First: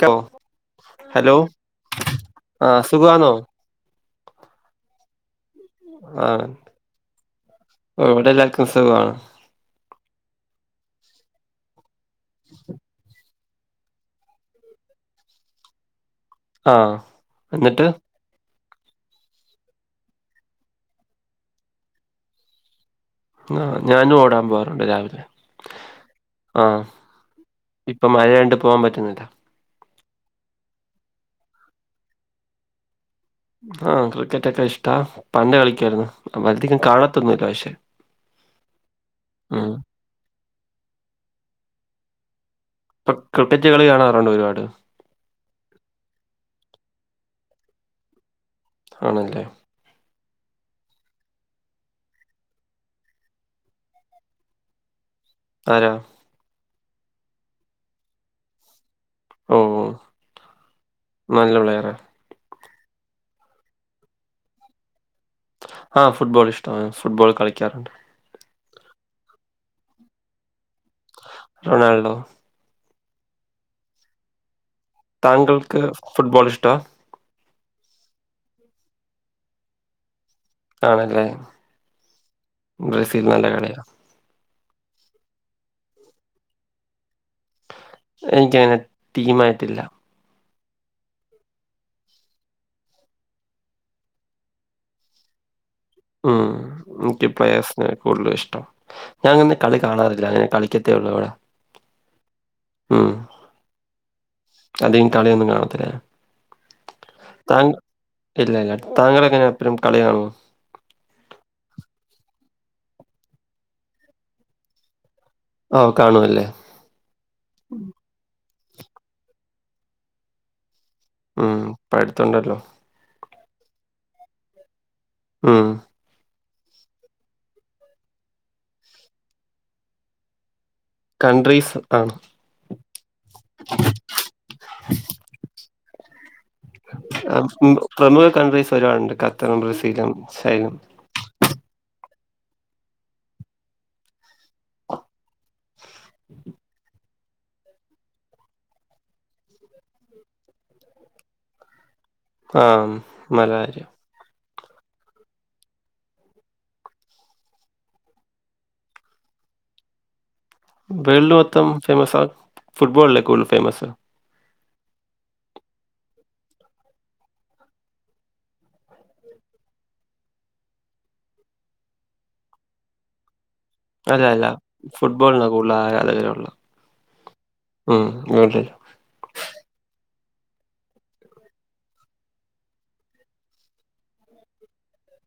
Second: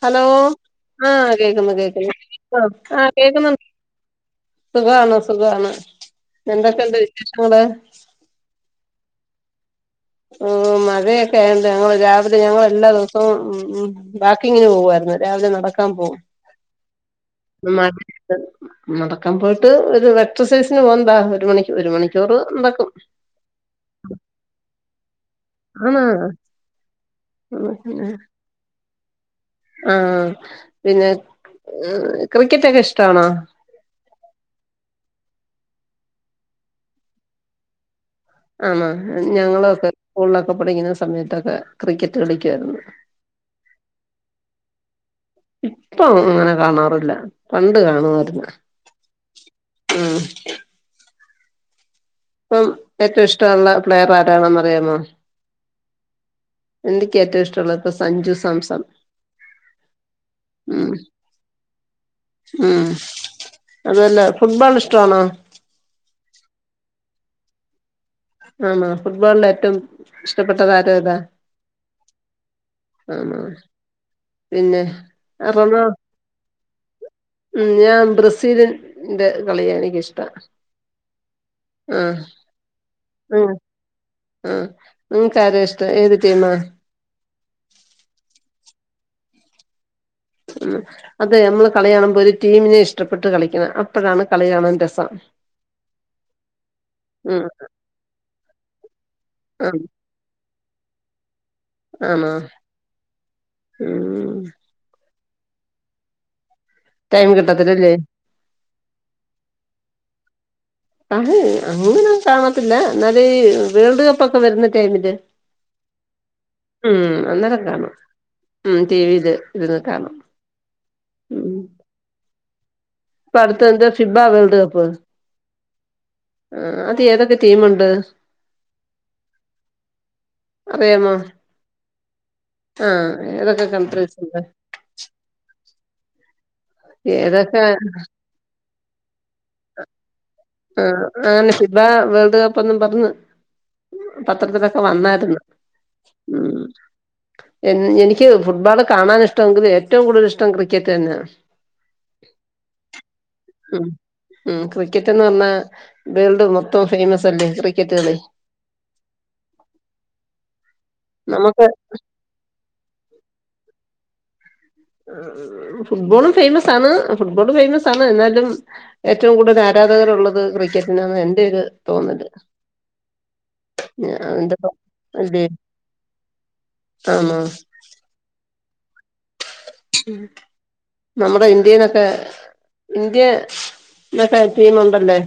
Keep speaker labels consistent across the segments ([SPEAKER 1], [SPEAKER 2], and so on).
[SPEAKER 1] ക്കോ
[SPEAKER 2] ഹലോ ആ
[SPEAKER 1] ഹലോ
[SPEAKER 2] കേക്കുന്നു കേക്കുന്നു ആ
[SPEAKER 1] ആഹ്
[SPEAKER 2] ആ
[SPEAKER 1] സുഖാണോ
[SPEAKER 2] കേക്കുന്നു. സുഖാണ്. സുഖാണ്
[SPEAKER 1] ആഹ്
[SPEAKER 2] എന്തൊക്കണ്ട് വിശേഷങ്ങള്?
[SPEAKER 1] ഇവിടെ എല്ലാർക്കും സുഖമാണ്
[SPEAKER 2] മഴയൊക്കെ ആയണ്ട് ഞങ്ങള് രാവിലെ ഞങ്ങള് എല്ലാ ദിവസവും ഉം ഉം ബാക്കി ഇങ്ങ്‌നെ പൂവായിരുന്ന്. രാവിലെ നടക്കാൻ പൂവും.
[SPEAKER 1] ആ ന്നിട്ട്.
[SPEAKER 2] നടക്കാൻ പോയിട്ട് ഒരു എക്സസൈസിന് പോകണതാ. ഒരു മണി ഒരു മണിക്കൂറ് നടക്കും.
[SPEAKER 1] ആ ഞാനും ഓടാൻ പോവാറുണ്ട് രാവിലെ.
[SPEAKER 2] ആണോ
[SPEAKER 1] ആ ഇപ്പ മഴ ആയോണ്ട് പോവാൻ പറ്റുന്നി
[SPEAKER 2] ആ പിന്നെ ഇഹ് ക്രിക്കറ്റൊക്കെ ഇഷ്
[SPEAKER 1] ആ ക്രിക്കറ്റൊക്കെ ഇഷ്ടാ. പണ്ട് കളിക്കായിരുന്നു. അപ്പ അധികം കാണത്തൊന്നുല്ല പക്ഷേ.
[SPEAKER 2] ആണ ഞങ്ങളൊക്കെ സ്കൂളിലൊക്കെ പഠിക്കുന്ന സമയത്തൊക്കെ ക്രിക്കറ്റ് കളി ക്കാര്ന്നു.
[SPEAKER 1] ഇപ്പൊ ക്രിക്കറ്റ് കളി കാണാറുണ്ട് ഒരുപാട്
[SPEAKER 2] ഇപ്പം അങ്ങനെ കാണാറില്ല. പണ്ട് കാണുവാര്ന്ന്‌.
[SPEAKER 1] ആണല്ലേ?
[SPEAKER 2] ഹ്മ് ഇപ്പം ഏറ്റവും ഇഷ്ടമുള്ള പ്ലെയർ ആരാണെന്നറിയാമോ?
[SPEAKER 1] ആരാ?
[SPEAKER 2] എന്നിക്ക് ഏറ്റവും ഇഷ്ടള്ളത് സഞ്ജു സാംസൺ.
[SPEAKER 1] ഓ
[SPEAKER 2] ഉം
[SPEAKER 1] നല്ല പ്ലെയറ.
[SPEAKER 2] ഉം അതല്ല ഫുട്ബാൾ ഇഷ്
[SPEAKER 1] ആ ഫുട്ബോൾ ഇഷ്ടമാണ്. ഫുട്ബോൾ കളിക്കാറുണ്ട്.
[SPEAKER 2] ആണോ ഫുട്ബോളിൽ ഏറ്റവും ഇഷ്ടപ്പെട്ട താരം ഏതാ?
[SPEAKER 1] റൊണാൾഡോ
[SPEAKER 2] ഹും പിന്നെ
[SPEAKER 1] താങ്കൾക്ക് ഫുട്ബോൾ ഇഷ്ടാ
[SPEAKER 2] [unintelligible] ഉം ഞാൻ ബ്രസീലിൻ ന്റെ കളിയെനിക്കിഷ്ടാണ്.
[SPEAKER 1] ആണല്ലേ ബ്രസീൽ നല്ല
[SPEAKER 2] ഉം
[SPEAKER 1] കളിയാ
[SPEAKER 2] ആഹ് നിങ്ങക്കാരെയിഷ്ടം ഏത് ടീമ-
[SPEAKER 1] എനിക്കങ്ങനെ ടീമായിട്ടില്ല.
[SPEAKER 2] ഉം അതെ നമ്മള് കളി കാണുമ്പോ ഒരു ടീമിനെ ഇഷ്ടപ്പെട്ട് കളിക്കണം അപ്പഴാണ് കളി കാണാൻ രസം.
[SPEAKER 1] ഉം
[SPEAKER 2] ഉം
[SPEAKER 1] എനിക്കിപ്ലേയേഴ്സിനെ കൂടുതലിഷ്ടം ഞാൻ നിന്ന് കളി കാണാറില്ല അങ്ങനെ കളിക്ക് വെള്ളോടെ
[SPEAKER 2] ആണാ ഉം
[SPEAKER 1] അധികം കളിയൊന്നും കാണത്തില്ലാ
[SPEAKER 2] ടൈം
[SPEAKER 1] താങ്ക്
[SPEAKER 2] കിട്ടത്തില്ലല്ലേ
[SPEAKER 1] ഇല്ലയില്ല താങ്കളെങ്ങനാ എപ്പഴും കളി കാണോ
[SPEAKER 2] ആഹ് അങ്ങനൊന്നും കാണത്തില്ല എന്നാല് വേൾഡ് കപ്പക്ക വരുന്ന ടൈമില്
[SPEAKER 1] ഓ കാണുവല്ലേ?
[SPEAKER 2] ഊം അന്നേരം കാണും ഉം ടീവീല് ഇരുന്ന് കാണും
[SPEAKER 1] ഊം പഠുത്തൊണ്ടല്ലോ
[SPEAKER 2] പടുത്തോണ്ട് ഫീബ വേൾഡ് കപ്പ്
[SPEAKER 1] ഈം
[SPEAKER 2] മ്മ് അതേതക്കെ ടീമുണ്ട്. അറിയാമോ
[SPEAKER 1] കൺട്രീസ് ആണ്.
[SPEAKER 2] ആഹ് ഏതൊക്കെ കൺട്രീസുണ്ട്.
[SPEAKER 1] ആം ഊം പ്രമുഖ കൺട്രീസ് ഒരാളുണ്ട് ഖത്തറും ബ്രസീലും. ചൈനയും
[SPEAKER 2] ആ ആന് സിബാ വേൾഡ് കപ്പെന്നും പറഞ്ഞ്. പത്രത്തിലൊക്ക വന്നായിരുന്ന് ഉം എൻ എനിക്കേ ഫുട്ബോള് കാണാനിഷ്ടമെങ്കിലും ഏറ്റവും കൂടുതൽ ഇഷ്ടം ക്രിക്കറ്റ് തന്നാണ്.
[SPEAKER 1] ആം നല്ലകാര്യം.
[SPEAKER 2] ഉം ക്രിക്കറ്റെന്ന് പറഞ്ഞാ വേൾഡിൽ മൊത്തം ഫേയ്മസ് അല്ലേ ക്രിക്കറ്റുകളി.
[SPEAKER 1] വേൾഡ്
[SPEAKER 2] നമുക്ക്
[SPEAKER 1] മൊത്തം ഫേമസാ ഫുട്ബോളല്ലേ കൂടുതൽ ഫേമസ്.
[SPEAKER 2] ഈം ഫുട്ബോളും ഫെയ്മസാണ് ഫുട്ബോള് ഫെയ്മസാണ് എന്നാലും ഏറ്റവും കൂടുതലാരാധ് രദ റുള്ളത് ക്രിക്കറ്റിനന്ന് എന്റൊരു തോന്നല്
[SPEAKER 1] അല്ല അല്ല
[SPEAKER 2] അതിന്റെ അതെ
[SPEAKER 1] ഫുട്ബോൾനാ കൂട്ൾ ആരാധകരുള്ളാ
[SPEAKER 2] ആണോ
[SPEAKER 1] ഉം എവിടെ
[SPEAKER 2] നമ്മുടെ ഇന്ത്യേനൊക്കെ ഇന്ത്യേ ന്നക്കെ ടീമുണ്ടല്ലേ.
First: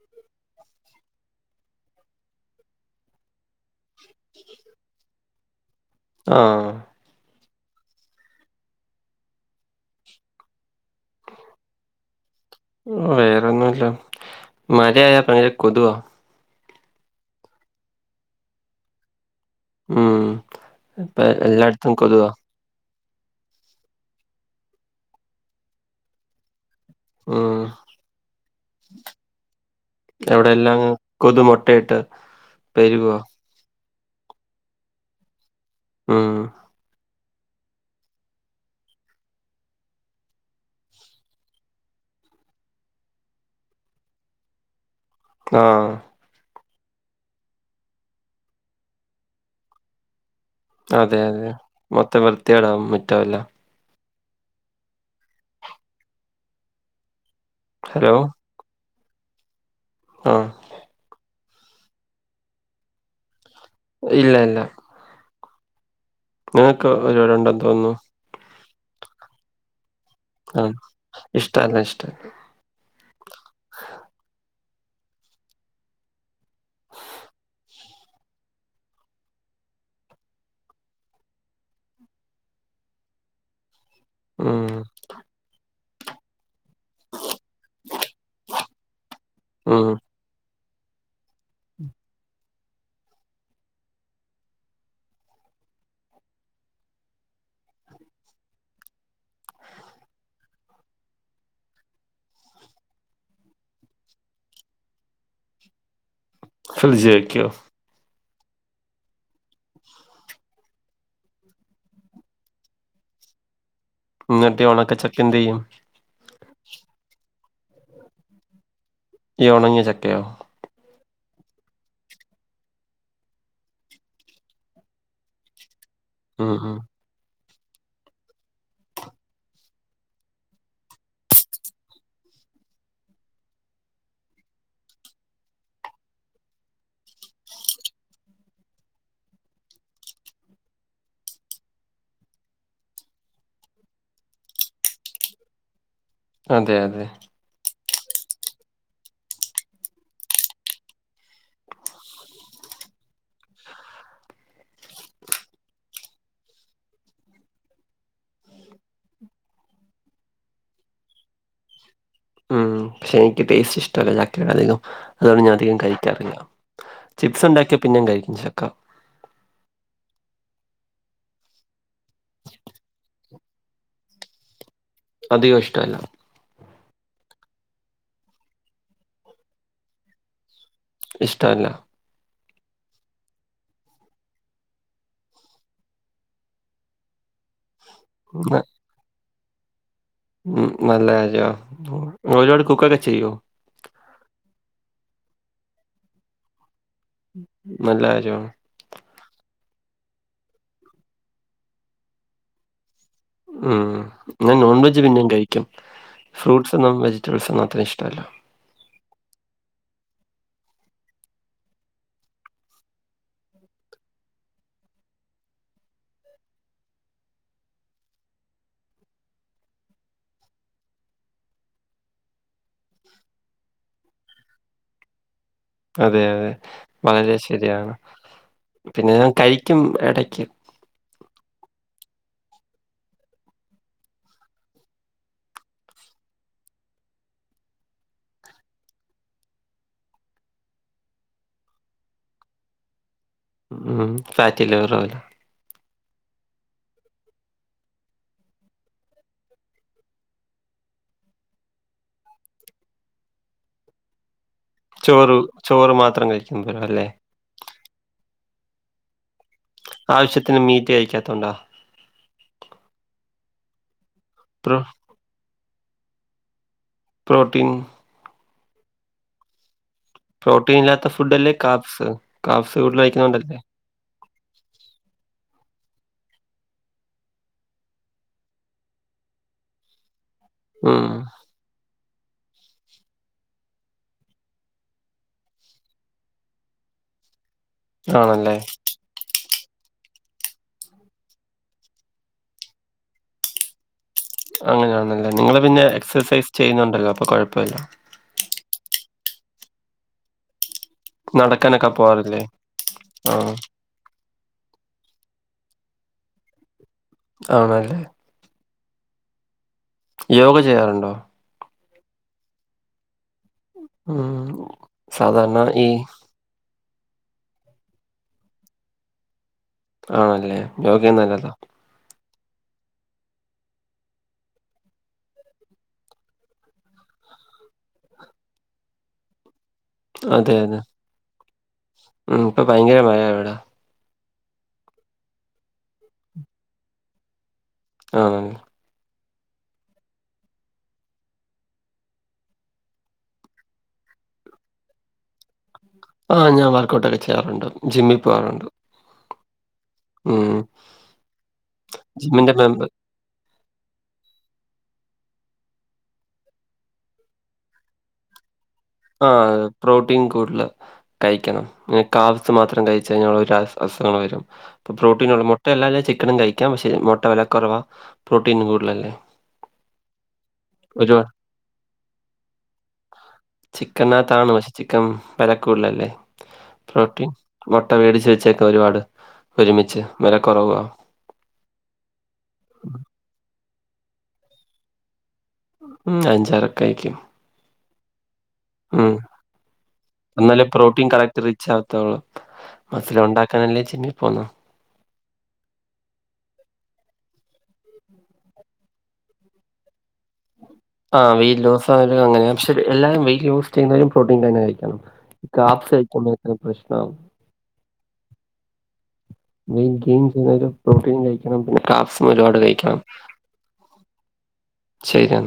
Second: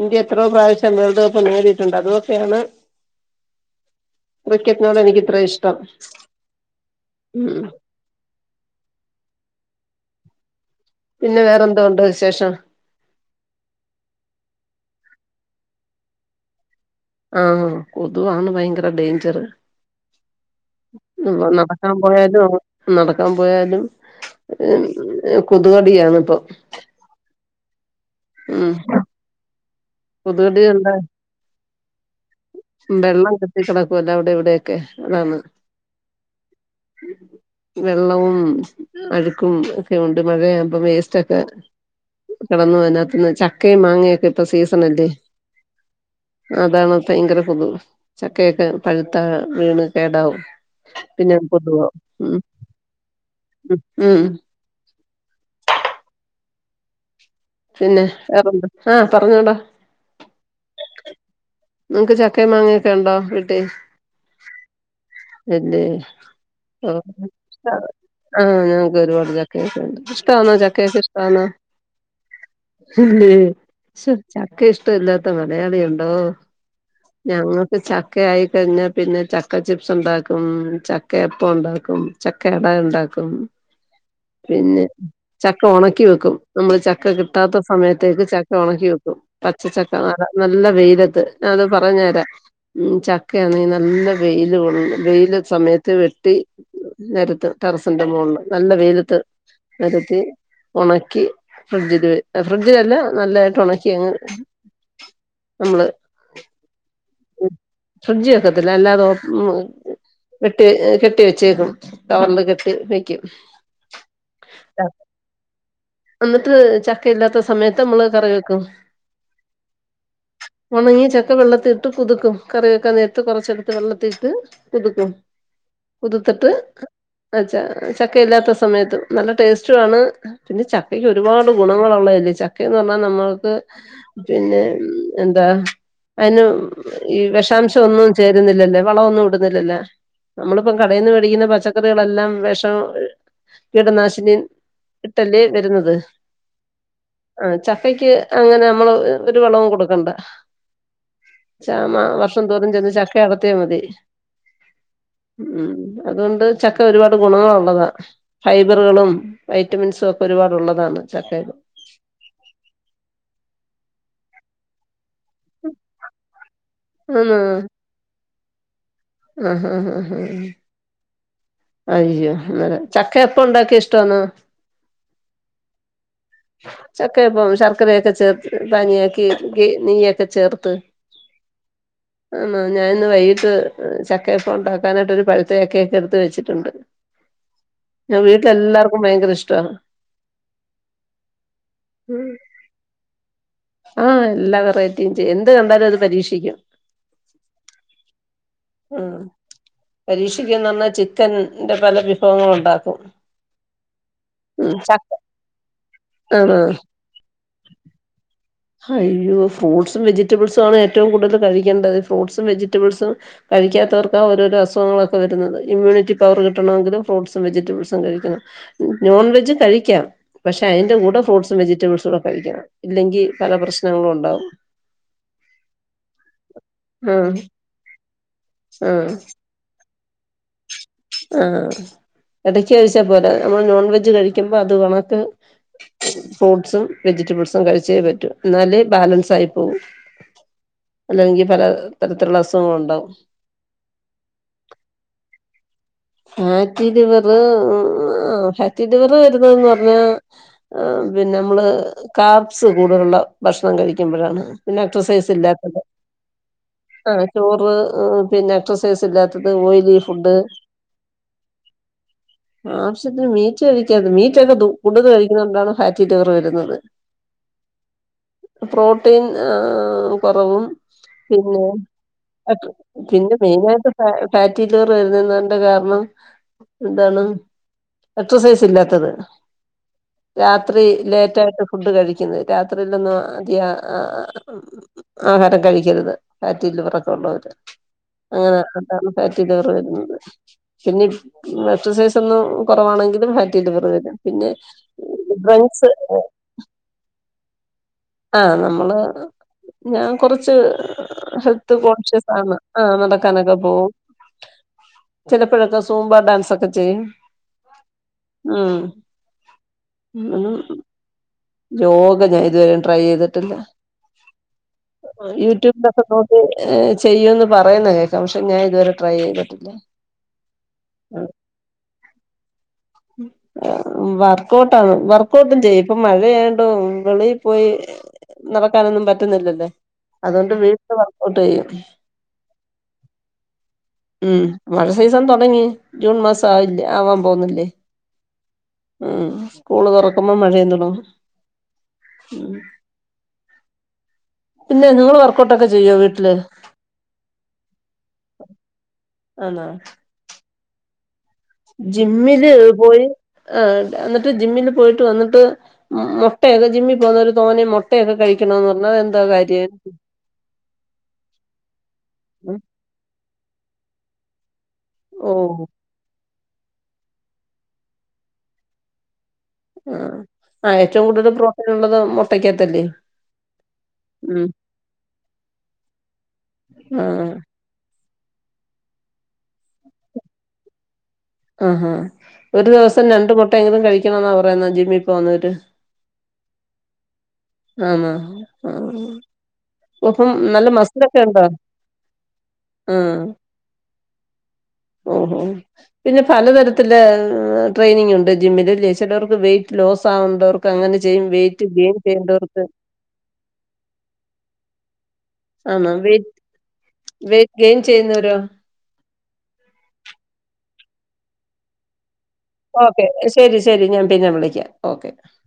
[SPEAKER 2] ഇന്ത്യ യെത്രോ പ്രാവശ്യം വേൾഡ് കപ്പ് നേടിയിട്ടുണ്ടതോക്കെയാണ്. ക്രിക്കറ്റിനോടെനിക്കിത്രയിഷ്ടം.
[SPEAKER 1] ആഹ്
[SPEAKER 2] ഉം പിന്ന വേറെന്തോണ്ട് വിശേഷം.
[SPEAKER 1] വേറൊന്നുല്ല മഴയായ ഭയങ്കര കൊതുവാ
[SPEAKER 2] ആഹ് കൊതുവാണ് ഭയങ്കര ഡേഞ്ചറ്
[SPEAKER 1] ഉം ഇപ്പ
[SPEAKER 2] ഈം ഒന്നാം
[SPEAKER 1] എല്ലായിടത്തും
[SPEAKER 2] [unintelligible]
[SPEAKER 1] കൊതുവാ
[SPEAKER 2] പോയാലും നടക്കാപോയാലും ഇം കൊതുകടിയാണിപ്പൊ
[SPEAKER 1] ആഹ്
[SPEAKER 2] ഉം എ
[SPEAKER 1] അവിടെല്ലാം കൊതുമൊട്ടയിട്ട്
[SPEAKER 2] വെള്ളം കെട്ടി കിടക്കുവല്ലേ അവിടിവിടെക്കെ അതാണ്.
[SPEAKER 1] ആഹ്
[SPEAKER 2] ഉം വെള്ളവും അഴുക്കും ഒക്കെയുണ്ട് മഴയാകുമ്പം വേസ്റ്റൊക്കെ കിടന്ന് അതിനകത്ത്ന്ന് ചക്കയും മാങ്ങയൊക്കിപ്പ സീസണല്ലേ
[SPEAKER 1] ആഹ്
[SPEAKER 2] അതാണ് ഭയങ്കര കൊതുവ് ചക്കയൊക്കെ പഴുത്താ വീണ് കേടാവും
[SPEAKER 1] അതെ
[SPEAKER 2] പിന്നെ
[SPEAKER 1] അതെ
[SPEAKER 2] കൊതുകാവും
[SPEAKER 1] മൊത്തം
[SPEAKER 2] ഉം
[SPEAKER 1] വൃത്തിയേടാവും മുറ്റവെല്ലാം.
[SPEAKER 2] ഉം ഉം പിന്നെ
[SPEAKER 1] ഹലോ
[SPEAKER 2] വേറെന്താ ആഹ് പറഞ്ഞോടാ.
[SPEAKER 1] ആഹ്
[SPEAKER 2] നിങ്ങക്ക് ചക്കയും മാങ്ങയൊക്കെയുണ്ടോ? വീട്ടി
[SPEAKER 1] ഇല്ല ഇല്ല
[SPEAKER 2] ഇല്ലേ
[SPEAKER 1] നിങ്ങക്ക് ഒരുപാടുണ്ടെന്ന് തോന്നുന്നു
[SPEAKER 2] ആഹ് ഞങ്ങക്ക് ഒരുപാട് ചക്കയൊക്കെയ്ണ്ട് ഇഷ്ടാന്നോ
[SPEAKER 1] ആഹ്
[SPEAKER 2] ചക്കയൊക്കെ ഇഷ്ടാന്നോ
[SPEAKER 1] ഇഷ്ടല്ല ഇഷ്ട
[SPEAKER 2] ഇല്ലേ ശോ ചക്ക ഇഷ്ടഇല്ലാത്ത മലയാളിയുണ്ടോ? ഞങ്ങക്ക് ചക്കയായിക്കഴിഞ്ഞാ പിന്നെ ചക്കച്ചിപ്സുണ്ടാക്കും ചക്കയപ്പഉണ്ടാക്കും. ചക്കയടണ്ടാക്കും
[SPEAKER 1] ഉം
[SPEAKER 2] പിന്നെ ചക്ക ഒണക്കി വെക്കും നമ്മള് ചക്ക കിട്ടാത്ത സമയത്തേക്ക് ചക്ക ഒണക്കി വെക്കും
[SPEAKER 1] ഉം
[SPEAKER 2] പച്ചച്ചക്ക [unintelligible] നല്ല വെയിലത്ത് ഞാനത് പറഞ്ഞ്തരാ ചക്കയാണെ നല്ല വെയില് കൊള്ളും വെയില് സമയത്ത് വെട്ടി നെരത്തും ടെറസിന്റെ മോളില് നല്ല വെയിലത്ത് നെരത്തി ഒണക്കി ഫ്രിഡ്ജില് വെ ഫ്രിഡ്ജിലല്ലാ നല്ലായിട്ട് ഒണക്കിയങ്ങ് നമ്മള്
[SPEAKER 1] ഫ്രിഡ്ജിവെക്കോ
[SPEAKER 2] ഫ്രിഡ്ജി വെക്കത്തില്ല അല്ലാതൊ കെട്ടി കെട്ടി വെച്ചേക്കും കവറില് കെട്ടി വെക്കും
[SPEAKER 1] എന്നങ്ങിട്ടിയൊണക്ക ചക്കയെന്ത്‌ ചെയ്യും
[SPEAKER 2] ഇന്നിട്ട് ചക്കയില്ലാത്ത സമയത്ത് നമ്മള് കറിവെക്കും
[SPEAKER 1] ഈ ഒണങ്ങിയ ചക്കെയോ
[SPEAKER 2] ക്കെ വെള്ളത്തിലിട്ട് കുതുക്കും കറിവെക്കാ നേരത്ത് കൊറച്ചെടുത്ത് വെള്ളത്തിലിട്ട് കുതുക്കും. കുതുത്തിട്ട്
[SPEAKER 1] ഉം ഉം
[SPEAKER 2] ച ചക്കയില്ലാത്ത സമയത്ത് നല്ല ടേസ്റ്റുആണ് പിന്നെ ചക്കക്ക് ഒരുപാട് ഗുണങ്ങളുള്ളതല്ലേ ചക്കെന്ന് പറഞ്ഞാ നമ്മൾക്ക് പിന്നെ എന്താ അയിന് ഈ വിഷാംശഒന്നും ചേരുന്നില്ലല്ലേ വളമൊന്നും ഇടുന്നില്ലല്ലേ നമ്മളിപ്പം കടയിന്ന് മേടിക്കുന്ന പച്ചക്കറികളെല്ലാം വെഷം കീടനാശിനി ഇട്ടല്ലേ വരുന്നത്
[SPEAKER 1] അതെ അതെ
[SPEAKER 2] ഇവക്ക് അങ്ങനെ നമ്മള് ഒരു വളവും കൊടുക്കണ്ട ക്ഷാമ വർഷംതോറും ചെന്ന് ചക്ക അടത്തിയ മതി ഉം അതുകൊണ്ട് ചക്ക ഒരുപാട് ഗുണങ്ങളുള്ളതാ ഫൈബറുകളും വൈറ്റമിൻസുഒക്കെ- ഒരുപാടുള്ളതാണ് ചക്കയില്
[SPEAKER 1] ഉം പക്ഷെനിക്ക് ടേസ്റ്റിഷ്ടല്ല ചക്കയുടെ അധികം അതാണ് ഞാൻ അധികം കഴിക്കാധികം ചിപ്സ്ണ്ടാക്കിയാ പിന്നേം കഴിക്കും ചക്ക
[SPEAKER 2] ആ-ഹ-ഹ-ഹ അയ്യോ എന്നാലും ചക്കയപ്പൊണ്ടാക്കിയ ഇഷ്ടാന്നോ
[SPEAKER 1] അധികം ഇഷ്ടല്ല
[SPEAKER 2] ചക്കയപ്പം ശർക്കരയൊക്കെ ചേർത്ത് പാനീയാക്കി നെയ്യൊക്കെ ചേർത്ത്
[SPEAKER 1] ഇഷ്ടഅല്ല
[SPEAKER 2] ആന്നോ ഞാനിന്ന് വൈകിട്ട് ചക്കയപ്പുണ്ടാക്കാനായിട്ട് ഒരു പഴുത്ത ചക്കയൊക്കെടുത്ത് വെച്ചി ട്ട്ണ്ട് ഞെ
[SPEAKER 1] ന-
[SPEAKER 2] വീട്ടിലെല്ലാർക്കും ഭയങ്കര ഇഷ്ടവാ
[SPEAKER 1] ഉം നല്ലജോനിങ്ങൊരുപാട് കുക്കൊക്കെ ചെയ്യോ
[SPEAKER 2] ആഹ് എല്ലാ വെറൈറ്റിയും ചെയ്യും എന്ത് കണ്ടാലും അത് പരീക്ഷിക്കും.
[SPEAKER 1] നല്ലാര്യണ്.
[SPEAKER 2] ഉം പരീക്ഷിക്കന്ന് പറഞ്ഞാൽ ചിക്കൻന്റെ പല വിഭവങ്ങള ഉണ്ടാക്കും.
[SPEAKER 1] ഉം ഞാൻ
[SPEAKER 2] ഉം
[SPEAKER 1] നോൺവെജ്
[SPEAKER 2] ചക്ക
[SPEAKER 1] പിന്നെയും കഴിക്കും.
[SPEAKER 2] ആണോ
[SPEAKER 1] ഫ്രൂട്ടസ് എന്നും വെജിറ്റബിൾ സൊ ന്നും അത്ര ഇഷ്ടല്ല
[SPEAKER 2] അയ്യോ ഫ്രൂട്ട്സും വെജിറ്റബിൾസും ആണ് ഏറ്റവും കൂടുതൽ കഴിക്കേണ്ടത് ഫ്രൂട്ട്സും വെജിറ്റബിൾസും ക കഴിക്കാവർക്കാണ് ഓരോരസുഖങ്ങളൊക്കെ വരുന്നത് ഇമ്മ്യൂണിറ്റിപവർ കിട്ടണമെങ്കില് ഫ്രൂട്ട്സും വെജിറ്റബിൾസും കഴിക്കണം നോൺ വെജ് കഴിക്കാം പക്ഷെ അതിന്റെ കൂടെ ഫ്രൂട്ട്സും വെജിറ്റബിൾസും കൂടെ കഴിക്കണം ഇല്ലെങ്കിൽ പല പ്രശ്നങ്ങളും ഉണ്ടാവും
[SPEAKER 1] അതെ അതെ
[SPEAKER 2] ആഹ്
[SPEAKER 1] വളരെ ശരിയാണ് പിന്നെ ഞാൻ കഴിക്കും എട
[SPEAKER 2] ആഹ എടക്ക് കഴിച്ചാ പോരാ നമ്മൾ നോൺ വെജ് കഴിക്കുമ്പോ അത് കണക്ക് ഫ്രൂട്ടസും വെജിറ്റബിൾസും കഴിച്ചേ പറ്റൂ എന്നാല് ബാലൻസ് ആയി പോവു അല്ലെങ്കിൽ പല തരത്തിലുള്ള അസുഖങ്ങളു ണ്ടാവും
[SPEAKER 1] ഫാറ്റി ലിവർ പോലെ
[SPEAKER 2] [inaudible] ഫാറ്റി ലിവർ ആ ഫാറ്റി ലിവർ വരുന്നന്ന് പറഞ്ഞാ പി നമ്മള് കാർ്സ് കൂടുതലുള്ള ഭക്ഷണം കഴിക്കുമ്പോഴാണ് പിന്നെ എക്സസൈസ്
[SPEAKER 1] ചോറ്
[SPEAKER 2] ഇല്ലാത്തത്
[SPEAKER 1] ചോറ് മാത്രം കഴിക്കും പോലും അല്ലേ
[SPEAKER 2] ആ ചോറ് പിന്നെ എക്സസൈസ് ഇല്ലാത്തത് ഓയിലി ഫുഡ്
[SPEAKER 1] ആവശ്യത്തിന് മീറ്റ് കഴിക്കാത്തോണ്ടാ
[SPEAKER 2] ആവശ്യത്തിന് മീ മീറ്റ് കഴിക്കര്ത് മീറ്റൊക്കെ
[SPEAKER 1] പ്രോ
[SPEAKER 2] കൂടുതൽ കഴിക്കുന്ന കൊണ്ടാണ് ഫാറ്റി ടവർ വരുന്നത്
[SPEAKER 1] പ്രോട്ടീൻ
[SPEAKER 2] പ്രോട്ടീൻ ആ കൊറവും
[SPEAKER 1] പ്രോട്ടീൻ ഇല്ലാത്ത ഫുഡല്ലേ
[SPEAKER 2] പിന്നെ
[SPEAKER 1] കാപ്സ് കാപ്സ് കൂടുതൽ
[SPEAKER 2] ആ
[SPEAKER 1] കഴിക്കുന്നോണ്ടല്ലേ
[SPEAKER 2] മെയിനായിട്ട് ഫ്ലാറ്റിലിവ [unintelligible] ന്റെ കാരണം എന്താണ് എക്സസൈസ് ഇല്ലാത്തത് രാത്രി
[SPEAKER 1] ഉം
[SPEAKER 2] ലേറ്റായിട്ട് ഫുഡ് കഴിക്ക [unintelligible] രാത്രിയിലൊന്നും അധിക ആഹാരം കഴിക്കരുത് ഫ്ലാലിവററൊക്കെ ഉള്ളവര്
[SPEAKER 1] ആണല്ലേ
[SPEAKER 2] ആഹ് ആ [unintelligible] ലിവർ വരുന്നത് പിന്നെ എക്സസൈസ് ഒന്നും കുറവാണെങ്കും ഫാറ്റി ലിവർ വരും പിന്നെ
[SPEAKER 1] അങ്ങനെയാണല്ലേ നിങ്ങള് പിന്നെ
[SPEAKER 2] ഡ്രങ്ക്സ്
[SPEAKER 1] എക്സർസൈസ് ചെയ്യുന്നുണ്ടല്ലോ അപ്പൊ കൊഴപ്പല്ല
[SPEAKER 2] ആഹ നമ്മള് ഞാൻ കൊറച്ച് ആഹ് ഹെൽത്ത്
[SPEAKER 1] നടക്കാനൊക്കെ
[SPEAKER 2] കോൺഷ്യസ്
[SPEAKER 1] പോവാറില്ലേ
[SPEAKER 2] ആണ് ആ
[SPEAKER 1] ആഹ്
[SPEAKER 2] നടക്കാനൊക്കെ പോവും ചിലപ്പോഴൊക്കെ സൂംബാ ഡാൻസ്സൊക്കെ ചെയ്യും
[SPEAKER 1] ആണല്ലേ
[SPEAKER 2] മ്
[SPEAKER 1] യോഗ ചെയ്യാറുണ്ടോ
[SPEAKER 2] യോഗ ഞാൻ ഇതുവരെയും ട്രൈ ചെയ് ട്ടില്ല
[SPEAKER 1] ഉം സാധാരണ ഈ
[SPEAKER 2] യുറ്റൂബിലൊക്കെ നോക്കി ഹേ ചെയ്യുമ്ന്ന് പറയുന്ന കേൾക്കാം പക്ഷെ ഞാൻ ഇതുവരെ ട്രൈ ചെയ്ത്
[SPEAKER 1] ആണല്ലേ രോഖിയൊന്നല്ലല്ലോ
[SPEAKER 2] വർക്ക്ഔട്ടാണ് വർക്ക്ഔട്ടും ചെയ്യ ഇപ്പം മഴയായോണ്ട് വെളിയിൽ പോയി നടക്കാനൊന്നും പറ്റുന്നില്ലല്ലേ അതുകൊണ്ട്
[SPEAKER 1] അതെ അതെ
[SPEAKER 2] വീട്ടില് വർക്ക്ഔട്ട് ചെയ്യും
[SPEAKER 1] ഉം ഇപ്പൊ ഭയങ്കര മഴ ഇവിടാ
[SPEAKER 2] ഉം മഴ സീസൺ തൊടങ്ങി ജൂൺ മാസം ആയി ല്ലേ ആവാൻ പോന്നില്ലേ
[SPEAKER 1] ആഹ
[SPEAKER 2] ഉം സ്കൂള് തുറക്കുമ്പോ മഴയും തുടങ്ങും ഉം ഇല്ല നിങ്ങള് വർക്കൗട്ടൊക്കെ ചെ
[SPEAKER 1] ആഹ് ഞാൻ വർക്ക്ഔട്ടൊക്കെ ചെയ്യാറുണ്ട് ജിമ്മിൽ പോവാറുണ്ട്
[SPEAKER 2] ആണോ
[SPEAKER 1] ഉം
[SPEAKER 2] ജിമ്മില്
[SPEAKER 1] ജിമ്മിന്റെ മെമ്പർ
[SPEAKER 2] പോയി ആഹ് എന്നട്ട് ജിമ്മിന്ന് പോയിട്ട് വന്നട്ട് മൊട്ടയൊക്കെ ജിമ്മീ പോകുന്നവര് തോനെ മൊട്ടയൊക്കെ കഴിക്കണോന്നു
[SPEAKER 1] ആഹ് പ്രോട്ടീൻ കൂടല് കഴിക്കണം നെ കാർബ്സ് മാത്രം കഴിച്ച് കഴിഞ്ഞാ ഉള്ളൊരസ് അസുഖങ്ങള് വരും പ് പ്രോട്ടീനുള്ള
[SPEAKER 2] ഓഹ്
[SPEAKER 1] മൊട്ടയല്ലാതെ ചിക്കനും കഴി ക്കാം പക്ഷെ മൊട്ട വെലക്കൊറവാ പ്രോട്ടീനും കൂടലല്ലേ
[SPEAKER 2] ആഹ് ആഹ് ഏറ്റവും കൂടുതല് പ്രോട്ടീനുള്ളത് മൊട്ടക്ക്യാത്തല്ലേ
[SPEAKER 1] ചിക്കനാത്താണ് പക്ഷെ ചിക്കൻ വെല കൂ
[SPEAKER 2] ആഹ്
[SPEAKER 1] ട്ട വേടിച്ച് വെച്ചേക്കുവാ ഒരുപാട് ഒരുമിച്ച് വെല കൊറവു ആ
[SPEAKER 2] ആഹാ ഒരു ദിവസം രണ്ട് മൊട്ടയെങ്കിലും കഴിക്കണംന്നാ പറയുന്നെ ജിമ്മീ പോന്നവര്
[SPEAKER 1] ഉം അഞ്ചാറക്കയിക്കും
[SPEAKER 2] ആണാ ആഹ് അപ്പം
[SPEAKER 1] എന്നാലേ
[SPEAKER 2] നല്ല
[SPEAKER 1] പ്രോട്ടീൻ
[SPEAKER 2] മസിലൊക്കെ
[SPEAKER 1] കറക്റ്റ്
[SPEAKER 2] ഉണ്ടോ
[SPEAKER 1] റിച്ചാവത്തൊള്ളൂ
[SPEAKER 2] ആഹ്
[SPEAKER 1] മസിലൊണ്ടാക്കാനല്ലേ ജിമ്മീപ്പോന്ന
[SPEAKER 2] ഓഹോ പിന്നെ പലതരത്തില് ട്രെയിനിങ്ങ്യുണ്ട് ജിമ്മില് ഇല്ലേ ചെലവർക്ക് വെയിറ്റ് ലോസാവണ്ടവർക്ക് അങ്ങന ചെയ്യും
[SPEAKER 1] ആഹ്
[SPEAKER 2] വെയിറ്റ്
[SPEAKER 1] ലോസ്
[SPEAKER 2] ഗെയിൻ
[SPEAKER 1] ആയാലും അങ്ങനെ
[SPEAKER 2] ചെയ്യേണ്ടവർക്ക്
[SPEAKER 1] പക്ഷെ എല്ലാരും വെയിറ്റ് ലോസ് ചെയ്യുന്നവരും പ്രോട്ടീൻ തന്ന കഴിക്കണം കാപ്സ്
[SPEAKER 2] ആഹ് വെയിറ്റ്
[SPEAKER 1] കഴിക്കുമ്പോഴത്തേനും പ്രശ്നാവും
[SPEAKER 2] വെയിറ്റ് ഗെയിൻ ചെയ്യുന്നവരോ
[SPEAKER 1] വെയിറ്റ് ഗെയിൻ ചെയ്യുന്നവരും പ്രോട്ടീൻ കഴിക്കണം പിന്നെ കാർബ്സ്
[SPEAKER 2] ഓക്കെ ശരി ശരി ഞാൻ പിന്നെ വിളിക്ക്യാം ഓക്കെ
[SPEAKER 1] ശരിയെന്നാ